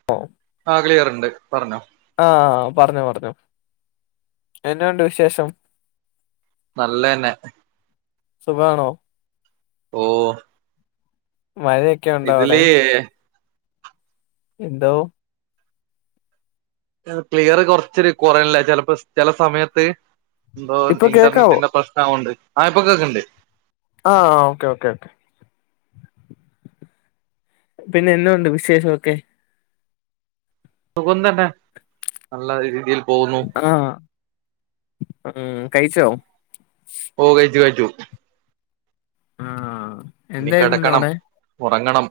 [unintelligible] ആഹ് ക്ലിയറുണ്ട് പറഞ്ഞോ ആഹ് ആഹ് പറഞ്ഞോ പറഞ്ഞോ എന്നാ ഒണ്ട് വിശേഷം? നല്ലെന്നെ സുഖാണോ? ഓഹ് മഴയെക് ഇതില് എന്തോ ക്ലിയറ് കൊറച്ചൊരു കൊറയലല്ലേ ചെലപ്പോ ചെല സമയത്ത് എന്തോ ഇപ്പൊ കേക്കാവോ ഇന്റർനെറ്റിന്റെ പ്രശനാവോണ്ട് ആഹ് ഇപ്പൊ കേക്ക്ണ്ട് ആഹ് ഓക്കെ ഓക്കെ ഓക്കെ പിന്നെ എന്നാ ഒണ്ട് വിശേഷൊക്കെ? സുഖം തന്നെ നല്ല രീതിൽ ആഹ് ഉം കയിച്ചോ? ഓഹ് കഴിച്ചു കഴിച്ചു ആഹ് ഇനി എന്തായിരുന്നു ഇന്ന് കെടക്കണം അവിടെ ഒറങ്ങണം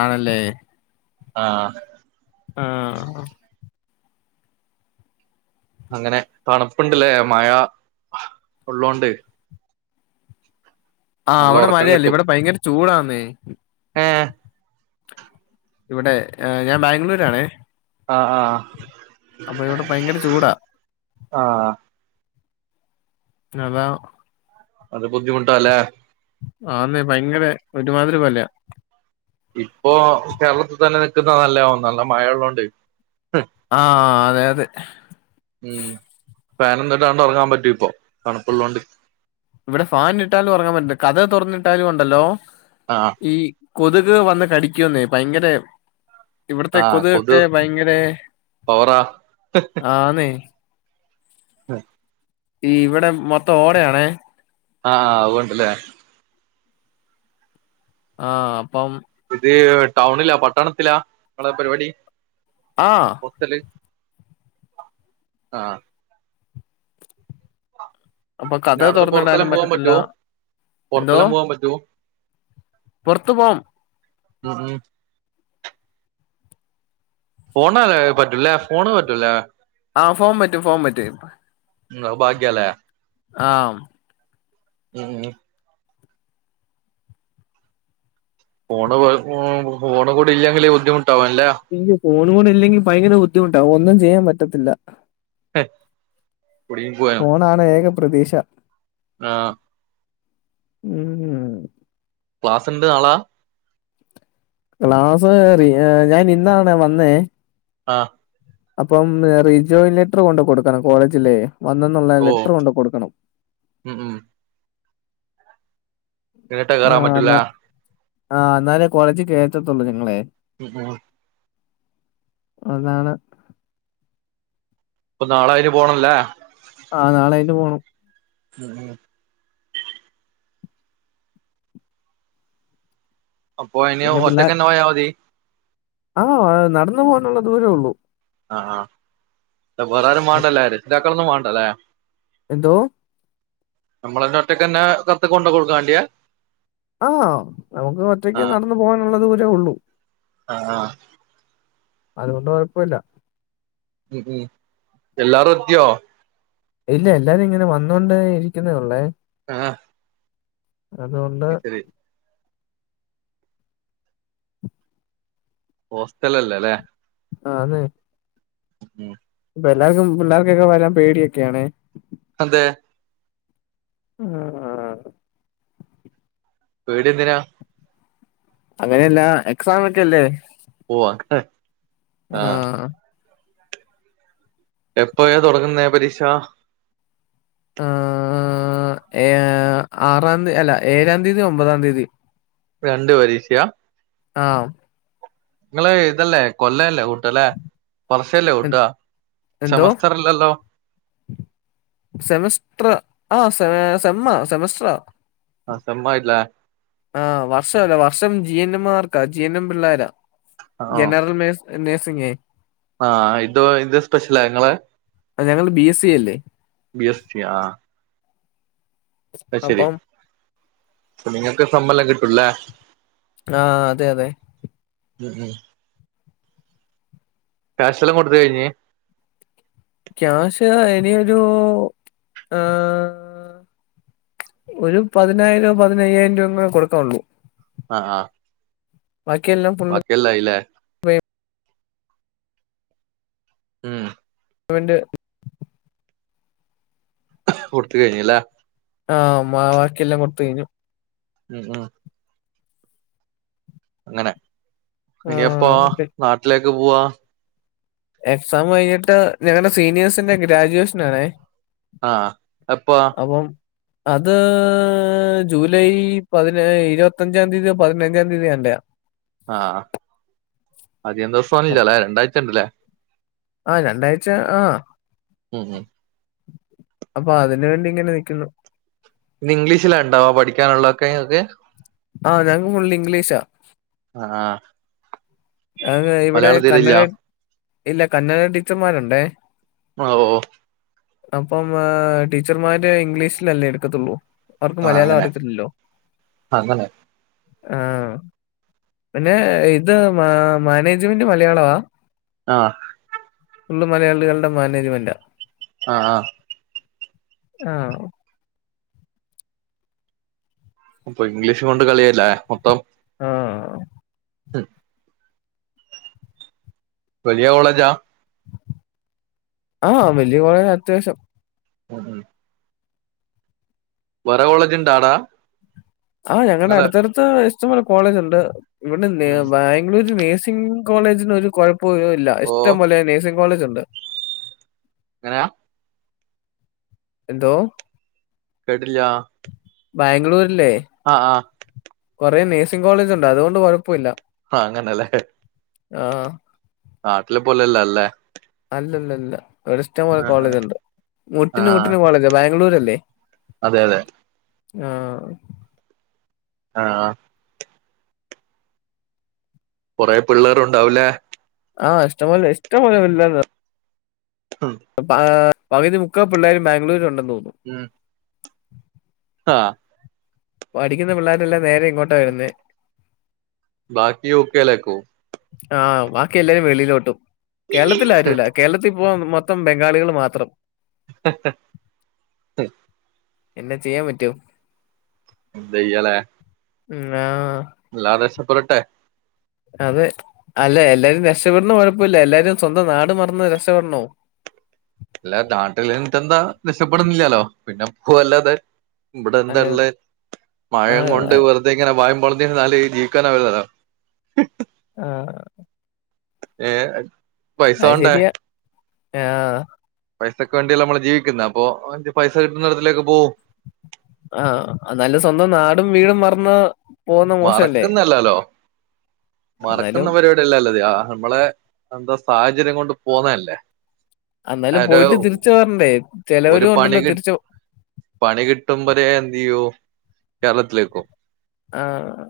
ആണല്ലേ ആഹ് ആഹ് അങ്ങനെ തണുപ്പ്ണ്ട്ലെ മഴ ഉള്ളോണ്ട് ആഹ് നല്ല അവിടെ ഉറക്കം മഴയാല്ലേ ഇവിടെ ഭയങ്കര ചൂടാന്നേ ഏഹ് ഇവിടെ ഏഹ് ഞാൻ ബാംഗ്ലൂരാണേ ആഹ് ആഹ് അപ്പൊ ഇവിടെ ഭയങ്കര ചൂടാ ആഹ് അതാ അത് ബുദ്ധിമുട്ടാലെ ആന്നേ ഭയങ്കര ഒരുമാതിരി പോല ഇപ്പൊ കേരളത്തിൽ തന്നെ നിക്കുന്ന നല്ലെ നല്ല മഴയള്ളതോണ്ട് ആഹ് അതെ അതെ ഉം ഫാനൊന്നും ഇടാതെ ഉറങ്ങാൻ പറ്റും ഇപ്പൊ തണുപ്പുള്ളതുകൊണ്ട് ഇവിടെ ഫാൻ ഇട്ടാലും ഉറങ്ങാൻ പറ്റില്ല കതക് തുറന്നിട്ടാലും ഉണ്ടല്ലോ ആഹ് ഈ കൊതുക് വന്ന് കടിക്കന്നേ ഭയങ്കര ഇവിടത്തെ കൊതു ഒക്കെ ഭയങ്കര പവറാ ആന്നെ ആഹ് ഈ ഇവിടെ മൊത്തം ഓടയാണെ ആഹ് ആഹ് അതോണ്ട് ലെ ആഹ് അപ്പം ഇത് ടൗണിലാ പട്ടണത്തിലാ ങ്ങളെ പരിപാടി ആഹ് വിക്കല് ആഹ് അപ്പൊ പിന്നെ കതക് അവിടുന്ന് പുറത്തെല്ലാം തുറന്നിടാനും പോവാൻ പറ്റത്തില്ല പറ്റുവോ എന്തോ പുറത്തെല്ലാം പോവാൻ പറ്റുവോ പുറത്തു പോവും ഉം ഉം ഫോണല്ല പറ്റൂലേ ഫോണ് പറ്റൂല ആഹ് ഫോൺ പറ്റും ഫോൺ പറ്റും ന്തോ ഭാഗ്യലെ ആഹ് ഉം ഉം ഫോണ് ഫോണ് കൂടി ഇല്ലെങ്കില് ബുദ്ധിമുട്ടാവുലെ അയ്യോ ഫോൺ കൂടെ ഇല്ലെങ്കിൽ ഭയങ്കര ബുദ്ധിമുട്ടാകും ഒന്നും ചെയ്യാൻ പറ്റത്തില്ല കുടുങ്ങി ഫോണാണ് ഏക പ്രതീക്ഷ ആഹ്‌ [unintelligible] ക്ലാസ്സ്ണ്ട് നാളാ ക്ലാസ് റിയ ഞാനിന്നാണ് വന്നേ ആഹ് അപ്പം റിജോയി ലെറ്റർ കൊണ്ട് കൊടുക്കണം കോളേജിലേ വന്നെന്നുള്ള ലെറ്റർ കൊണ്ട് കൊടുക്കണം ഉംഹ് ഉംഹ് എന്നിട്ടാ ആ കേറാൻ പറ്റൂല്ല എന്നാ ആ ന്നാലേ കോളേജ് കേറ്റത്തുള്ളൂ നി ങ്ങളെ [unintelligible] അതാണ് ഇപ്പൊ നാളെ അയിന് പോകണല്ലേ ആഹ്‌ നാള അയിന് പോണം ഉംഹ് ഉംഹ് അപ്പൊ ഇനിയൊ ഒറ്റക്കന്നെ പോയാ മതി? ആഹ്‌ നടന്നു പോവാനുള്ള ദൂരേയൊള്ളൂ ആഹ്‌ ആ അപ്പ വേറാരും അ- വേണ്ടല്ലേ? രക്ഷിതാക്കളൊന്നും വാണ്ടല്ലേ? എന്തോ? നമ്മളന്നെ ഒറ്റയ്ക്കന്നെ കത്ത് കൊണ്ടോ കൊടുക്കാ വാണ്ടിയെ? ആഹ്‌ നമുക്ക് ആ ഒറ്റയ്ക്ക് നടന്നു പോകാനുള്ള ദൂരെയൊള്ളു ആ ആ അതുകൊണ്ട് കൊഴപ്പവില്ല ഉംഹ് ഉംഹ് എല്ലാറും എത്തിയോ? ഇല്ല എല്ലാരുയിങ്ങനെ വന്നോണ്ടേ ഇരിക്കുന്നെ ഒള്ളേ ആഹ്‌ അതുകൊണ്ട് ഹോസ്റ്റലല്ലേ ലേ? ആഹ്‌ അതെ ഉം അപ്പെല്ലാർക്കും പിള്ളേർക്കൊക്കെ വരാൻ പേടിയൊക്കെയാണെ അതെ ആഹ് ആഹ് പേടിയെന്തിനാ? അങ്ങനെയല്ല എക്സാമൊക്കെയല്ലേ ഓഹ് അങ്ങനെ ആഹ്‌ എപ്പഴാ തൊടങ്ങുന്നെ പരീക്ഷ? ആഹ് ഏഹ് ആറാന്തി അല്ല ഏഴാന്തിയതി ഒമ്പതാന്തിയതി അപ്പ രണ്ട് പരീക്ഷയ? ആഹ്‌ ഇങ്ങള് ഇതല്ലേ കൊല്ലവല്ലേ കൂട്ടല്ലേ? വർഷവല്ലേ കൂട്ട സെമസ്റ്ററല്ലല്ലോ? സെമസ്റ്ററ് ആഹ്‌ സെ സെമ്മ സെമസ്റ്ററാ ആഹ്‌ സെമ്മയിട്ട്ലേ? ആഹ്‌ വർഷവല്ല വർഷം ജി. എൻ. എം. മാർക്കാ ജി. എൻ. എം. പിള്ളോര ആ ജനറൽ നെ ഴ്സ്സിങ്ങേ ആഹ്‌ ഇതോ എന്ത് സ്പെഷ്യല ഇങ്ങളെ ഞങ്ങൾ ബി എസ് സി അല്ലേ ബി. എസ്. സി യോ ആഹ്‌ അഹ് ശരി അപ്പം അപ്പൊ നിങ്ങക്ക് സെമ്മെല്ലാം കിട്ടൂ അല്ലേ? ആഹ്‌ അതെ അതെ ഉം ഉം ക്യാഷെല്ലാം കൊടുത്ത് കഴിഞ്? ക്യാഷ് ഇനിയൊരു ഏഹേ ഒരു പതിനായിരം പതിനയ്യായിരം രൂപം കൂടെ കൊടുക്കാവൊള്ളൂ ആഹ് ആഹ് ബാക്കിയെല്ലാം ഫുള്ള് ബാക്കിയെല്ലായില്ലേ? ഉം ക്സാമിന്റെ കൊടുത്ത് കഴിഞ് ല്ലേ? ആഹ് ബാക്കിയെല്ലാം കൊടുത്ത കഴിഞ്ഞു ഉം ആഹ് അങ്ങനെ ഇനിയെപ്പോ നാട്ടിലേക്ക് പോവാ എക്സാം കഴിഞ്ഞിട്ട് ഞങ്ങളുടെ സീനിയേഴ്സിന്റെ ഗ്രാജുവേഷനാണേ ആഹ് എപ്പൊ അപ്പം അത് ജൂലൈ പതിനേ ഇരുപത്തഞ്ചാം തീയതിയൊ പതിനഞ്ചാം തീയതിന്നെയാ ആഹ് അധികം ദിവസം ഇല്ല അല്ലേ രണ്ടായിഴ്ച ണ്ടല്ലേ ആഹ് രണ്ടാഴ്ച ആഹ് ഉം ഉം അപ്പൊ അതിന് വേണ്ടി ഇങ്ങനെ നിക്കുന്നു ഇന്ന് ഇംഗ്ലീഷിലണ്ടാവാ പഠിക്കാനുള്ളതൊക്കെ ഇങ്ങക്ക് ആഹ് ഞങ്ങക്ക് ഫുള്ള് ഇംഗ്ലീഷാ ആഹ് ആഹ് ഇവിടെ മലയാളം കന്നഡ തീരെല്ല ഇല്ല കന്നഡ ടീച്ചർമാരുണ്ടേ ഓഹ് ഓഹ് അപ്പം ടീച്ചർമാര് ഇംഗ്ലീഷിലല്ലേ എടുക്കത്തുള്ളൂ അവർക്ക് ആഹ് മലയാളം അങ്ങനെ അറിയത്തില്ലല്ലോ അങ്ങനെ ആഹ് പിന്നെ ഇത് മാനേജ്മെന്റ് മലയാളവാ ആഹ് ഉള്ള മലയാളികളുടെ മാനേജ്മെന്റാ ആഹ് ആഹ് ആഹ് അപ്പൊ ഇംഗ്ലീഷ് കൊണ്ട് കളിയല്ലേ മൊത്തം ഉം ഉം വലിയ കോളേജാ ആഹ് വലിയ കോളേജ അത്യാവശ്യം ഉം ഉം വേറെ കോളേജ് ഉണ്ടാ ആടെ ആഹ് ഞങ്ങടെ അടുത്തടുത്ത് ഇഷ്ടംപോലെ കോളേജ് ഉണ്ട് ഇവിടെ ഉം ബാ ളൂരു നഴ്സിംഗ കോളേജന് ഒരു കുഴപ്പൊ ഇല്ല ഓ ഇഷ്ടംപോലെ നേഴ്സിംങ് കോളേജ് ഒണ്ട് എങ്ങനെയ എന്തോ കേട്ടില്ലാ ബാംഗ്ലൂരില്ലേ ആഹ് ആഹ് കുറെേ നേഴ്സിംഗ കോളേജ് ഉണ്ട് അതുകൊണ്ട് കുഴപ്പില്ല ആഹ് അങ്ങനെല്ലേ ആഹ് നാട്ടിലെ പോലെല്ല അല്ലേ അല്ലല്ലല്ല ഇവിടെ ഇഷ്ടം പോലെ കോളേജ്ണ്ട് മുട്ടിന് ആഹ് മുട്ടന് കോളേജ ബാംഗ്ലൂര്ല്ലേ അതെ അതെ ആഹ് ആഹ് ആഹ് കൊറേ പിള്ളേര് ഉണ്ടാവുലേ ആഹ് ഇഷ്ടം പോലെ ഇഷ്‌ടം പോലെ [unintelligible] ഉം അപ്പ പകുതി മുക്കാ പിള്ളേരും ബാംഗ്ലൂരു ഉണ്ടെന്ന് തോന്നുന്നു ഉം ആഹ് പഠിക്കുന്ന പിള്ളേരെല്ല നേരെ ഇങ്ങ ബാക്കി [unintelligible] ആഹ് ബാക്കി എല്ലാരും വെളിയിലോട്ടും കേരളത്തില ആരുംല്ല കേരളത്തിൽപ്പോ മൊത്തം ബംഗാളികൾ മാത്രം അഹ് എ [unintelligible] ചെയ്യാൻ പറ്റോ ന്തയ്യല്ലേ ആഹ് [unintelligible] അതെ അല്ല എല്ലാരും രക്ഷപ്പെെടണം കുഴപ്പമില്ല എല്ലാരും സ്വന്തം നാട് മറന്ന് രക്ഷപ്പെടണോ അല്ല നാട്ടിൽ നിന്ന്ട്ട് എന്താ രക്ഷപ്പെടുന്നില്ലാലോ പിന്നെ പോവല്ലാതെ ഇവിടെ എന്താ അല്ല ഉള്ള മഴം ആഹ് കൊണ്ട് വെർ ത ഇങ്ങനെ വായം [unintelligible] ന്നാല് ജീവിക്കാന [unintelligible] ആഹ് ഏഹ് പൈസ അത് വേണ്ടേ ശരിയ ആഹ് പൈസക്ക് വേണ്ടിയല്ലേ നമ്മള് ജീവിക്കുന്നത് അപ്പൊ പൈസ കിട്ടുന്ന ഇടത്തിലേക്ക് പോവും ആഹ് നല്ല സ്വന്തം നാടും വീടും മറന്ന് പോകുന്ന മോശല്ലേ? മറക്കുന്നല്ലല്ലോ എന്നാലും മറക്കുന്നവര് ല്ലല്ലത നമ്മളെ എന്താ സാഹചര്യം കൊണ്ട് പോന്നല്ലേ എന്നാലും പോയിട്ട് തിരിച്ച് പറര്ണ്ടേ ഒരു ചെലവിന് പണി കൊണ്ട്രല്ലോ കി തിരിച്ച് പണി കിട്ടുമ്പരെ എന്ത് ചെയ്യോ കേരളത്തിലേക്കോ ആഹ്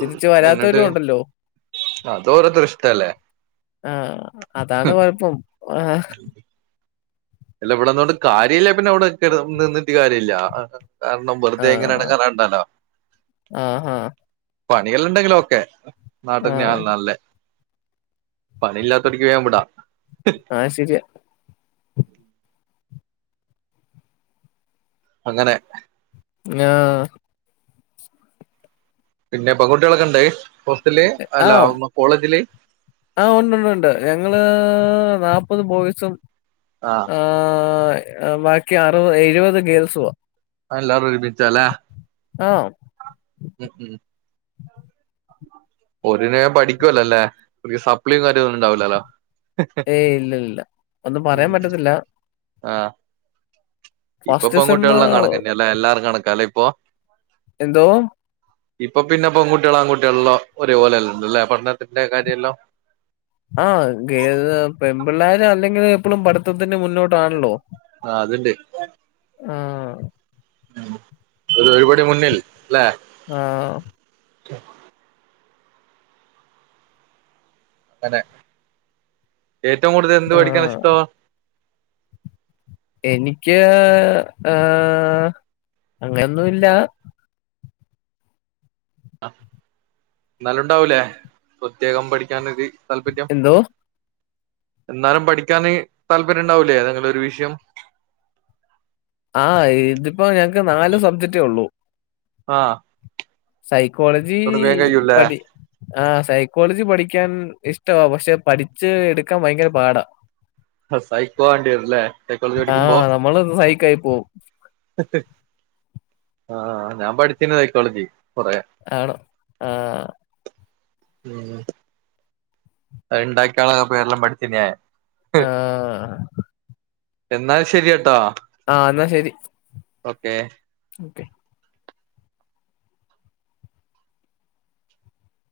തിരിച്ച് എന്നിട്ട് വരാത്തവരും ഉണ്ടല്ലോ അത് ഓരോരുത്തരെ ഇഷ്ടല്ലേ ആഹ് അതാണ് കൊഴപ്പം അല്ല ഇവിടെന്നു കൊണ്ട് കാര്യല്ലെങ്കിൽ പിന്നെ അവിടെ നിന്നിട്ട് കാര്യല്ല കാരണം വെറുതെ ഇങ്ങനെ ആഹ് എടങ്ങേറാവണ്ടല്ലോ ആഹാ പണികള്ണ്ടെങ്കില് ഓക്കെ നാട്ട് ആഹ് [unintelligible] പണില്ലാത്തടക്ക് വയാൻ വിടാ ആഹ് ശരിയ അങ്ങനെ [unintelligible] പിന്നെ പെങ്കുട്ടിയാളൊക്കെ ഉണ്ട് ഹോസ്റ്റൽല് ആഹ് അല്ല കോളേജില് ആഹ് ഉണ്ട്ണ്ട് ഉണ്ട് ഞങ്ങള് നാൽപത് ബോയിസും ആഹ് ആഹ് ബാക്കി അറുപ എഴുപത് ഗേൾസ്വോ അല്ലാരു ഒരുമിച്ച ല്ലേ ആണോ ഉം ഉം [unintelligible] പഠിക്കുവല്ലോ ല്ലേ [unintelligible] സപ്ളി കാര്യൊ ഒന്നും ഉണ്ടാവില്ലല്ലോ ഏയ് ഇല്ല ഇല്ല. ഒന്നും പറയാൻ പറ്റത്തില്ല ആഹ്. ഇപ്പൊ ഫസ്റ്റ് സെമ്മ് പെൺകുട്ടികളെല്ലം കണക്കന്നേല്ലേ എല്ലാരും കണക്കാല്ലേ ഇപ്പൊ? എന്തോ? ഇപ്പൊ പിന്നെ പെൺകുട്ടികളാൺകുട്ടികളെല്ലോ ഒരേപോലെല്ലല്ലേ പടനത്തിന്റെ കാര്യല്ലോ? ആഹ ഗേ പെൺപിള്ളാര് അല്ലെങ്കിലു എപ്പളും പഠത്തത്തിന് മുന്നോട്ട് ട്ടാണല്ലോ ആ അതുണ്ട് ആഹ് ഒരു ഒരുപടി മുന്നിൽ ല്ലേ? ആഹ്. അങ്ങനെ ഏറ്റവും കൂടുതൽ എന്ത് പഠിക്കനാ ആഹ് ഇഷ്ടവാ? എനിക്ക് ആഹ് അങ്ങനൊന്നുല്ലാ. എന്നാലുണ്ടാവൂലേ? പ്രത്യേകം പഠിക്കാനൊര് താല്പര്യം? എന്തോ? എന്നാലും പഠിക്കാന് താല്പര്യണ്ടാവൂല്ലേ ഏതെങ്കിലൊരു വിഷയം? ആഹ്. ഇതിപ്പോ ഞങ്ങക്ക് നാല് സബ്ജക്ടെ ഉള്ളൂ. ആഹ്. സൈക്കോളജീ അതോണ്ട് വേഗം കഴിയൂല്ലേ പഠി ആഹ് സൈക്കോളജി പഠിക്കാൻ ഇഷ്ടവാ. പക്ഷെ പഠിച്ച് എടുക്കാൻ ഭയങ്കര പാടാ. സൈക്കോ ആണ്ടി വരുല്ലേ? സൈക്കോളജി പടിക്കുമ്പോ? ആഹ് നമ്മള് സൈക്കായി പോവും. ആഹ്. ഞാൻ പഠിച്ചിന് സൈക്കോളജി കൊറെയെ. ആണോ ആഹ്. ഉം അഹ് ഇണ്ടാക്കിയാളൊക്കെ പെരെല്ലാം പഠിച്ല്ലേ? ആഹ്. എന്നാൽ ശെരിയെട്ടാ. ആഹ് എന്നാ ശെരി. ഓക്കേ. ഓക്കേ.